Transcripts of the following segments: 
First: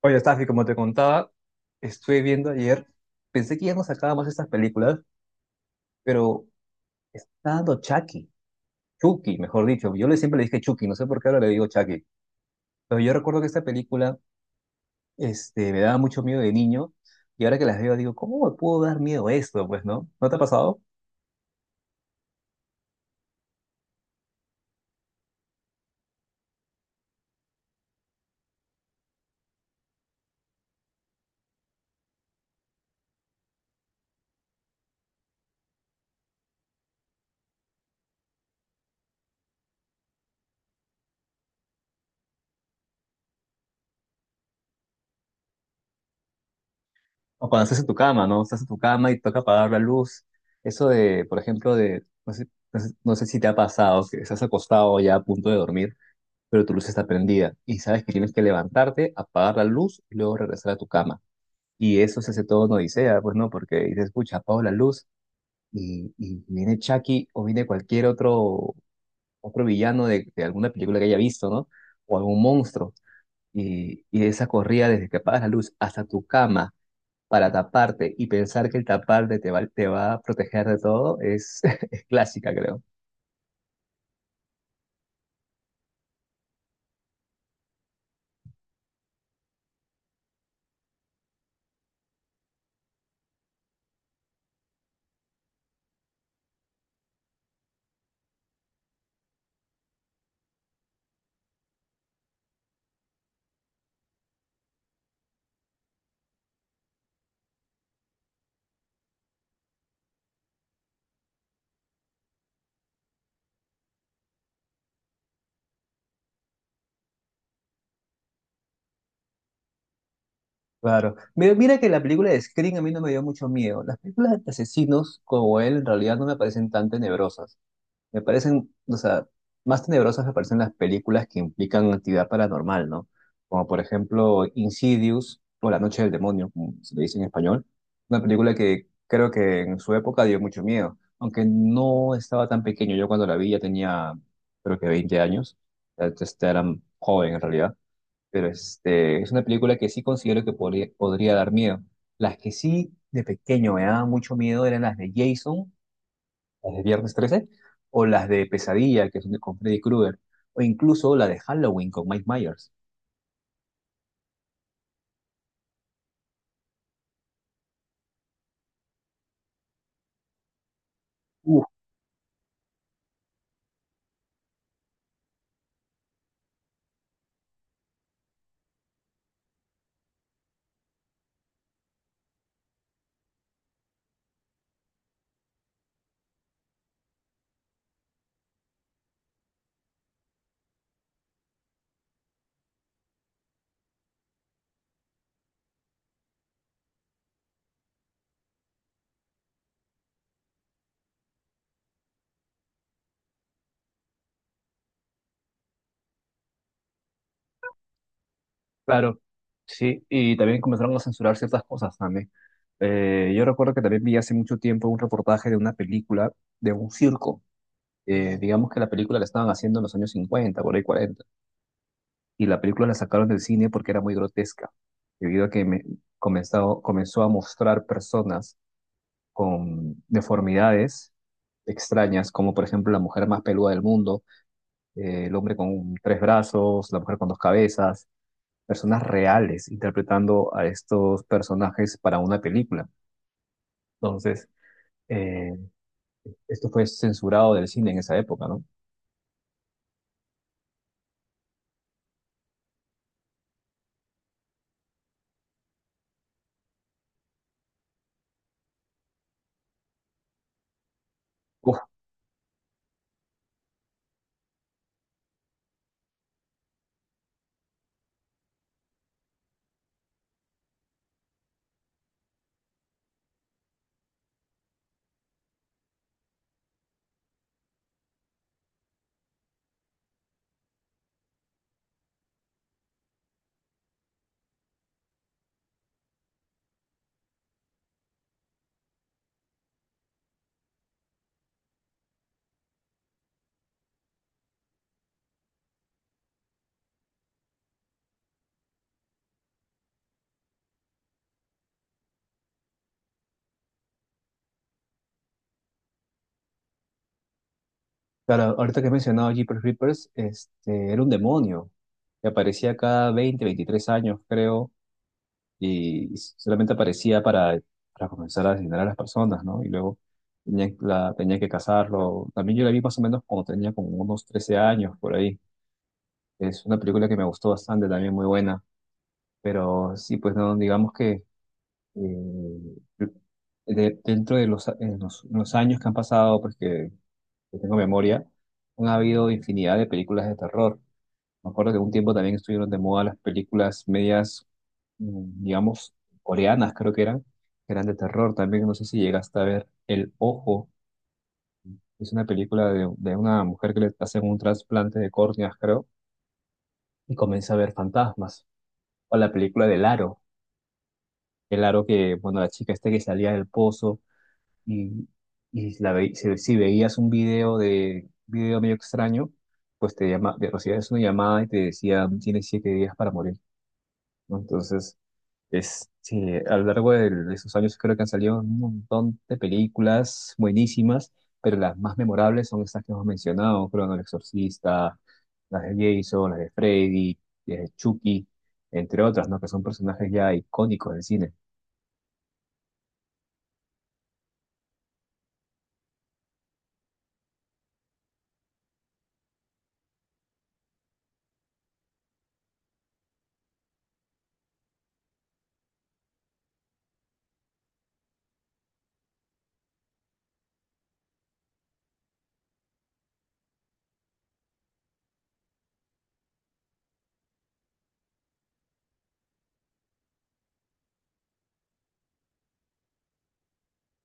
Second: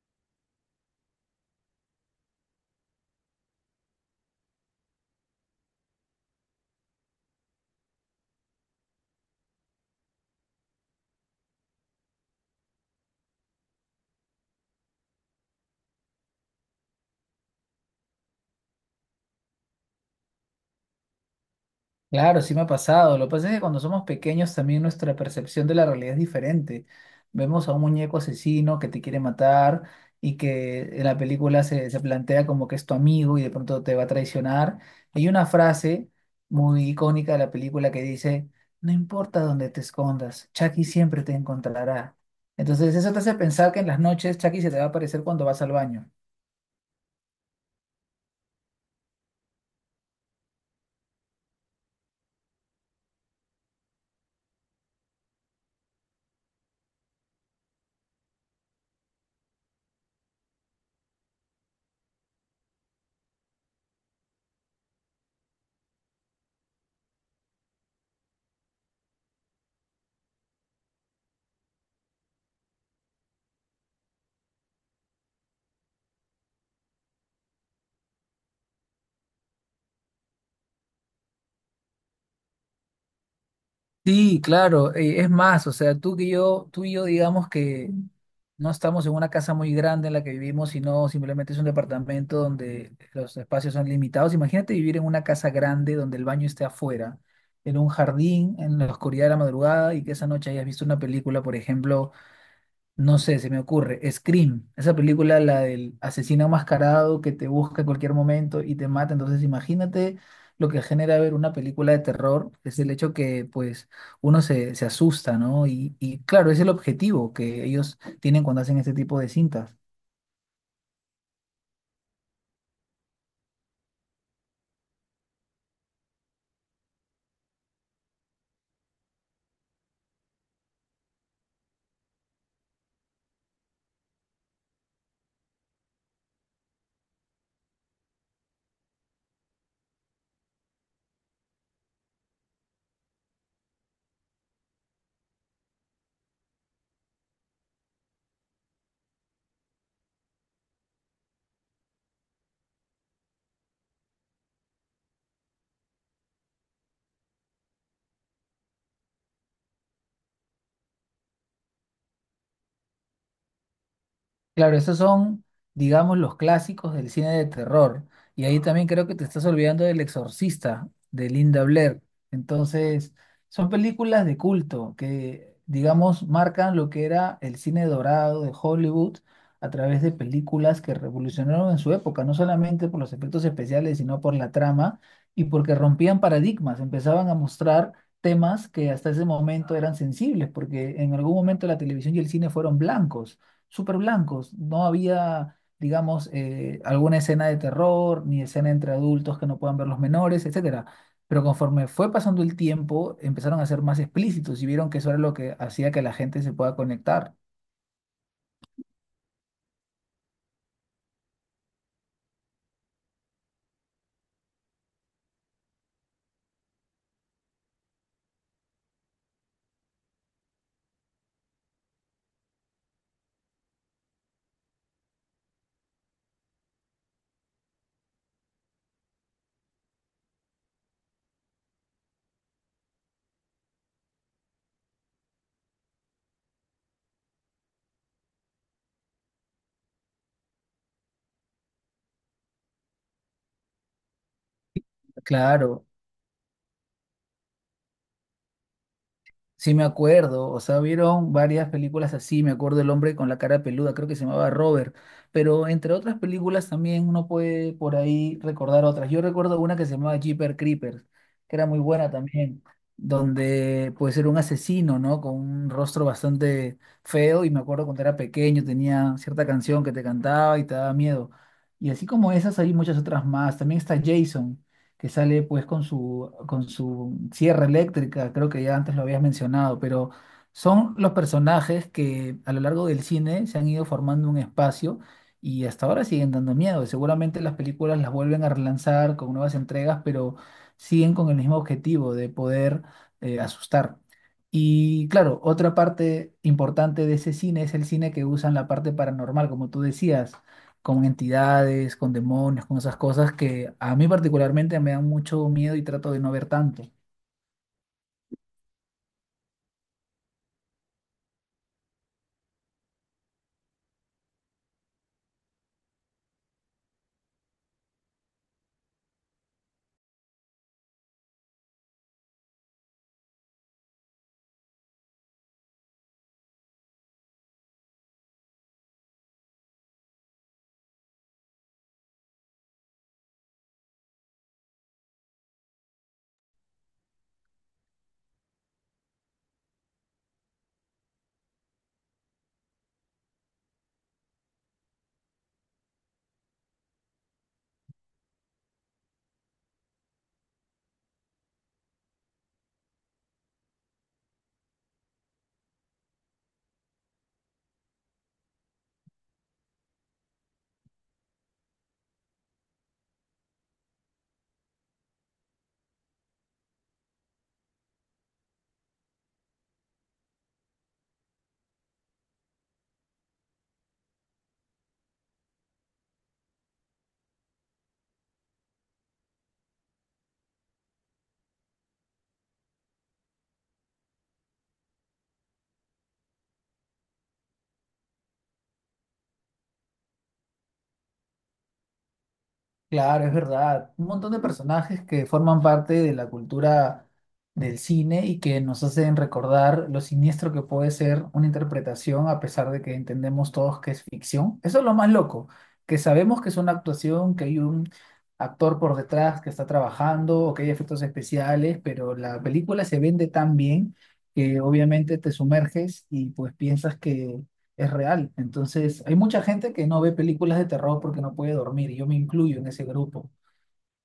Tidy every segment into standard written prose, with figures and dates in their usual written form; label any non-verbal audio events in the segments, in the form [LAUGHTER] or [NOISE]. Oye, Stafi, como te contaba, estuve viendo ayer, pensé que ya no sacábamos estas películas, pero está dando Chucky, Chucky, mejor dicho. Yo le siempre le dije Chucky, no sé por qué ahora le digo Chucky. Pero yo recuerdo que esta película, me daba mucho miedo de niño, y ahora que las veo digo, ¿cómo me pudo dar miedo esto? Pues, ¿no? ¿No te ha pasado? Claro, sí me ha pasado. Lo que pasa es que cuando somos pequeños también nuestra percepción de la realidad es diferente. Vemos a un muñeco asesino que te quiere matar y que en la película se plantea como que es tu amigo y de pronto te va a traicionar. Hay una frase muy icónica de la película que dice, no importa dónde te escondas, Chucky siempre te encontrará. Entonces eso te hace pensar que en las noches Chucky se te va a aparecer cuando vas al baño. O cuando estás en tu cama, ¿no? Estás en tu cama y toca apagar la luz. Eso de, por ejemplo, no sé si te ha pasado, que estás acostado ya a punto de dormir pero tu luz está prendida y sabes que tienes que levantarte, apagar la luz y luego regresar a tu cama. Y eso se hace todo en Odisea, pues no, porque dices, escucha apago la luz y viene Chucky o viene cualquier otro villano de alguna película que haya visto, ¿no? O algún monstruo. Y esa corrida desde que apagas la luz hasta tu cama para taparte y pensar que el taparte te va a proteger de todo es, [LAUGHS] es clásica, creo. Sí, claro, es más, o sea, tú que yo, tú y yo digamos que no estamos en una casa muy grande en la que vivimos, sino simplemente es un departamento donde los espacios son limitados. Imagínate vivir en una casa grande donde el baño esté afuera, en un jardín, en la oscuridad de la madrugada y que esa noche hayas visto una película, por ejemplo. No sé, se me ocurre. Scream, esa película, la del asesino enmascarado que te busca en cualquier momento y te mata. Entonces, imagínate lo que genera ver una película de terror, es el hecho que, pues, uno se asusta, ¿no? Y claro, es el objetivo que ellos tienen cuando hacen este tipo de cintas. Claro. Mira, mira que la película de Scream a mí no me dio mucho miedo. Las películas de asesinos como él en realidad no me parecen tan tenebrosas. O sea, más tenebrosas me parecen las películas que implican actividad paranormal, ¿no? Como por ejemplo Insidious o La Noche del Demonio, como se le dice en español. Una película que creo que en su época dio mucho miedo. Aunque no estaba tan pequeño. Yo cuando la vi ya tenía creo que 20 años. Era joven en realidad pero es una película que sí considero que podría dar miedo. Las que sí de pequeño me daban mucho miedo eran las de Jason, las de Viernes 13, o las de Pesadilla, que son con Freddy Krueger, o incluso la de Halloween con Mike Myers. Claro, esos son, digamos, los clásicos del cine de terror. Y ahí también creo que te estás olvidando del Exorcista, de Linda Uf, Blair. Entonces, son películas de culto que, digamos, marcan lo que era el cine dorado de Hollywood a través de películas que revolucionaron en su época, no solamente por los efectos especiales, sino por la trama y porque rompían paradigmas, empezaban a mostrar temas que hasta ese momento eran sensibles, porque en algún momento la televisión y el cine fueron blancos súper blancos. No había, digamos, alguna escena de terror, ni escena entre adultos que no puedan ver los menores, etcétera. Pero conforme fue pasando el tiempo, empezaron a ser más explícitos y vieron que eso era lo que hacía que la gente se pueda conectar. claro, sí, y también comenzaron a censurar ciertas cosas también. Yo recuerdo que también vi hace mucho tiempo un reportaje de una película de un circo. Digamos que la película la estaban haciendo en los años 50, por ahí 40. Y la película la sacaron del cine porque era muy grotesca, debido a que comenzó a mostrar personas con deformidades extrañas, como por ejemplo la mujer más peluda del mundo, el hombre con tres brazos, la mujer con dos cabezas, personas reales interpretando a estos personajes para una película. Entonces, eh, Claro. esto fue censurado del cine en esa época, ¿no? Sí, me acuerdo, o sea, vieron varias películas así, me acuerdo el hombre con la cara peluda, creo que se llamaba Robert, pero entre otras películas también uno puede por ahí recordar otras. Yo recuerdo una que se llamaba Jeepers Creepers, que era Uf, muy buena también, donde pues era un asesino, ¿no? Con un rostro bastante feo y me acuerdo cuando era pequeño tenía cierta canción que te cantaba y te daba miedo. Y así como esas hay muchas otras más, también está Jason que sale pues con su sierra eléctrica, creo que ya antes lo habías mencionado, pero son los personajes que a lo largo del cine se han ido formando un espacio y hasta ahora siguen dando miedo. Seguramente las películas las vuelven a relanzar con nuevas entregas, pero siguen con el mismo objetivo de poder asustar. Y claro, otra parte importante de ese cine es el cine que usan la parte paranormal, como tú decías, con entidades, con demonios, con esas cosas que a mí particularmente me dan mucho miedo y trato de no ver tanto. claro, ahorita que he mencionado a Jeepers Creepers, era un demonio que aparecía cada 20, 23 años, creo, y solamente aparecía para comenzar a asesinar a las personas, ¿no? Y luego tenía que cazarlo. También yo la vi más o menos cuando tenía como unos 13 años, por ahí. Es una película que me gustó bastante, también muy buena. Pero sí, pues no, digamos que eh, dentro de los, en los años que han pasado, porque que tengo memoria, han habido infinidad de películas de terror. Me acuerdo que un tiempo también estuvieron de moda las películas medias, digamos, coreanas, creo que eran de terror. También no sé si llegaste a ver El Ojo, es una película de una mujer que le hacen un trasplante de córneas, creo, y comienza a ver fantasmas. O la película del Aro, el Aro que, bueno, la chica esta que salía del pozo y, y si veías un video de video medio extraño, pues te llama, te recibías una llamada y te decía, tienes 7 días para morir, ¿no? Entonces, sí, a lo largo de esos años creo que han salido un montón de películas buenísimas, pero las más memorables son estas que hemos mencionado, creo, ¿no? El Exorcista, las de Jason, las de Freddy, las de Chucky, entre otras, ¿no? Que son personajes ya icónicos del cine. Claro, es verdad. Un montón de personajes que forman parte de la cultura del cine y que nos hacen recordar lo siniestro que puede ser una interpretación a pesar de que entendemos todos que es ficción. Eso es lo más loco, que sabemos que es una actuación, que hay un actor por detrás que está trabajando o que hay efectos especiales, pero la película se vende tan bien que obviamente te sumerges y pues piensas que es real. Entonces, hay mucha gente que no ve películas de terror porque no puede dormir. Y yo me incluyo en ese grupo.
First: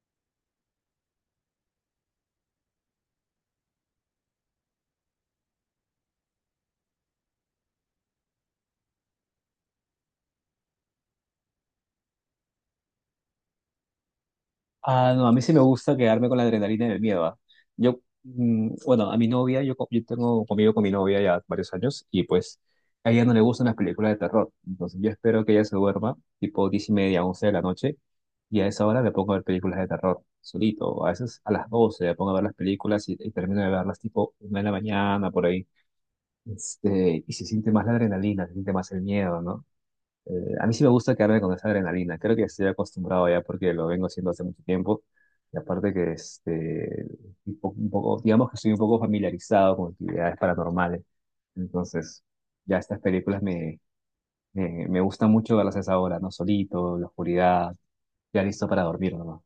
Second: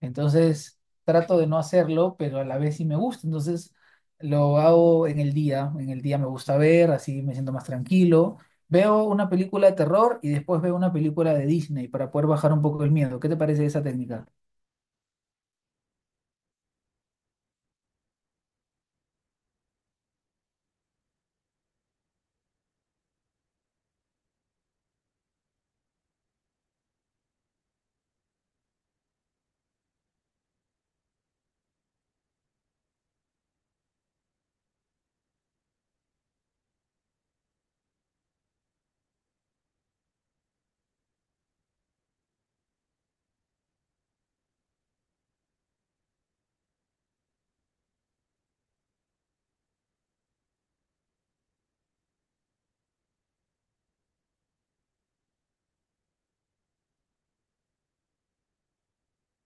Entonces, trato de no hacerlo, pero a la vez sí me gusta. Entonces, lo hago en el día. En el día me gusta ver, así me siento más tranquilo. Veo una película de terror y después veo una película de Disney para poder bajar un poco el miedo. ¿Qué te parece esa técnica? Ah, no, a mí sí me gusta quedarme con la adrenalina del miedo, ¿ah? Yo, bueno, a mi novia, yo tengo conmigo con mi novia ya varios años y pues a ella no le gustan las películas de terror. Entonces yo espero que ella se duerma tipo 10:30, 11 de la noche y a esa hora me pongo a ver películas de terror solito. A veces a las 12 me pongo a ver las películas y termino de verlas tipo 1 de la mañana por ahí. Y se siente más la adrenalina, se siente más el miedo, ¿no? A mí sí me gusta quedarme con esa adrenalina. Creo que estoy acostumbrado ya porque lo vengo haciendo hace mucho tiempo. Y aparte que un poco, digamos que estoy un poco familiarizado con actividades paranormales. Entonces, ya estas películas me gustan mucho verlas a esa hora, ¿no? Solito, en la oscuridad, ya listo para dormir, ¿no?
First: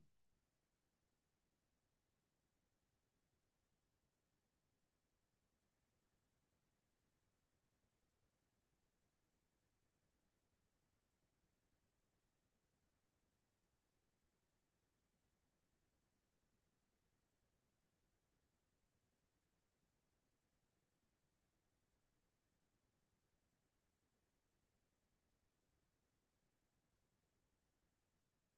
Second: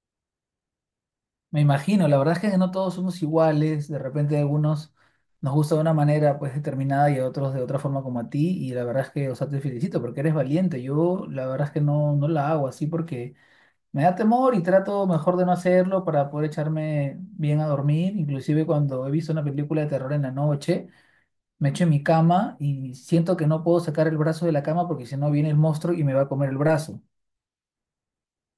Me imagino, la verdad es que no todos somos iguales, de repente a algunos nos gusta de una manera pues determinada y a otros de otra forma como a ti y la verdad es que, o sea, te felicito porque eres valiente, yo la verdad es que no, no la hago así porque me da temor y trato mejor de no hacerlo para poder echarme bien a dormir, inclusive cuando he visto una película de terror en la noche, me echo en mi cama y siento que no puedo sacar el brazo de la cama porque si no viene el monstruo y me va a comer el brazo.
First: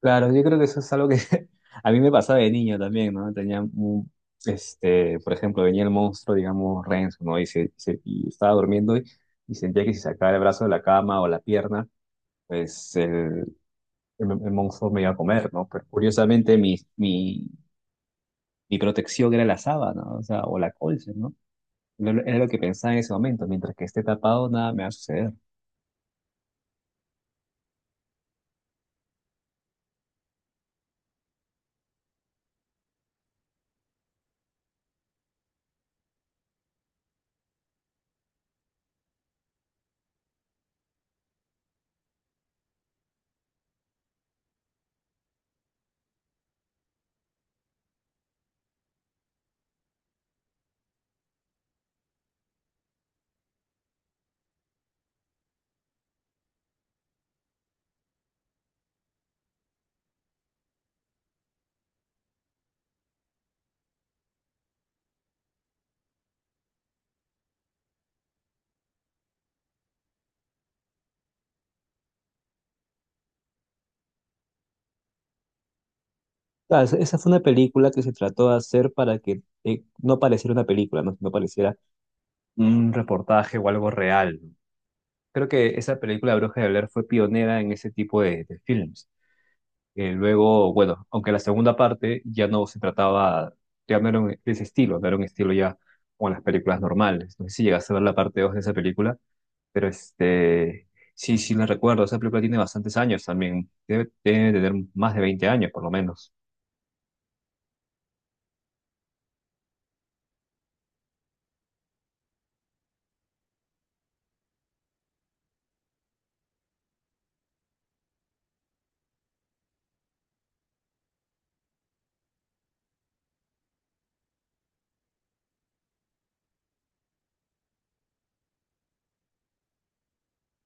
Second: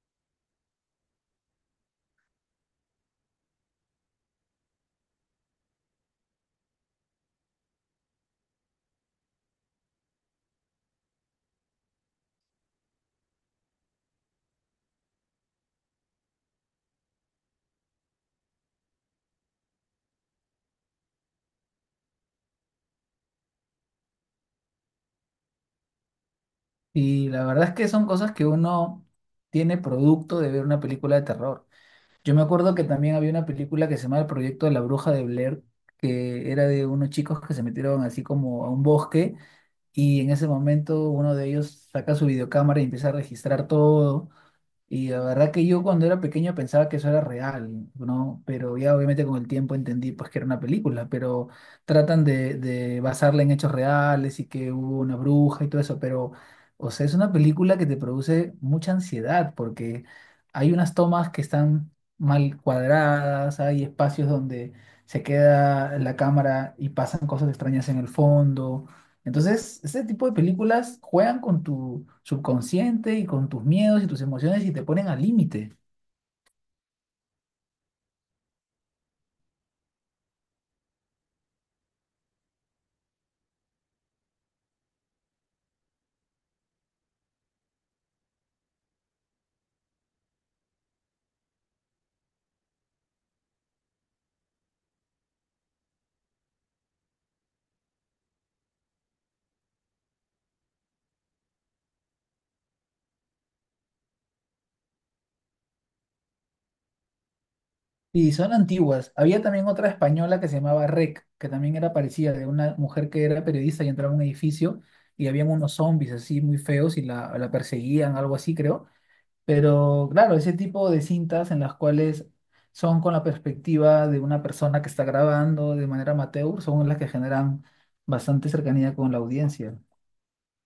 Claro, yo creo que eso es algo que [LAUGHS] a mí me pasaba de niño también, ¿no? Tenía un, por ejemplo, venía el monstruo, digamos, Renzo, ¿no? Y estaba durmiendo y sentía que si sacaba el brazo de la cama o la pierna, pues el monstruo me iba a comer, ¿no? Pero curiosamente mi protección era la sábana, o sea, o la colcha, ¿no? Era lo que pensaba en ese momento, mientras que esté tapado, nada me va a suceder. Y la verdad es que son cosas que uno tiene producto de ver una película de terror. Yo me acuerdo que también había una película que se llamaba El Proyecto de la Bruja de Blair, que era de unos chicos que se metieron así como a un bosque y en ese momento uno de ellos saca su videocámara y empieza a registrar todo y la verdad que yo cuando era pequeño pensaba que eso era real, ¿no? Pero ya obviamente con el tiempo entendí pues que era una película, pero tratan de basarla en hechos reales y que hubo una bruja y todo eso, pero, o sea, es una película que te produce mucha ansiedad porque hay unas tomas que están mal cuadradas, hay espacios donde se queda la cámara y pasan cosas extrañas en el fondo. Entonces, este tipo de películas juegan con tu subconsciente y con tus miedos y tus emociones y te ponen al límite. Claro, esa fue una película que se trató de hacer para que no pareciera una película, ¿no? No pareciera un reportaje o algo real. Creo que esa película Bruja de Blair fue pionera en ese tipo de films. Luego, bueno, aunque la segunda parte ya no se trataba, ya no era de ese estilo, no era un estilo ya con las películas normales. No sé si llegaste a ver la parte 2 de esa película, pero sí, sí la recuerdo. Esa película tiene bastantes años también, debe tener más de 20 años por lo menos. Y son antiguas. Había también otra española que se llamaba REC, que también era parecida, de una mujer que era periodista y entraba a un edificio y habían unos zombies así muy feos y la perseguían, algo así creo. Pero claro, ese tipo de cintas en las cuales son con la perspectiva de una persona que está grabando de manera amateur son las que generan bastante cercanía con la audiencia.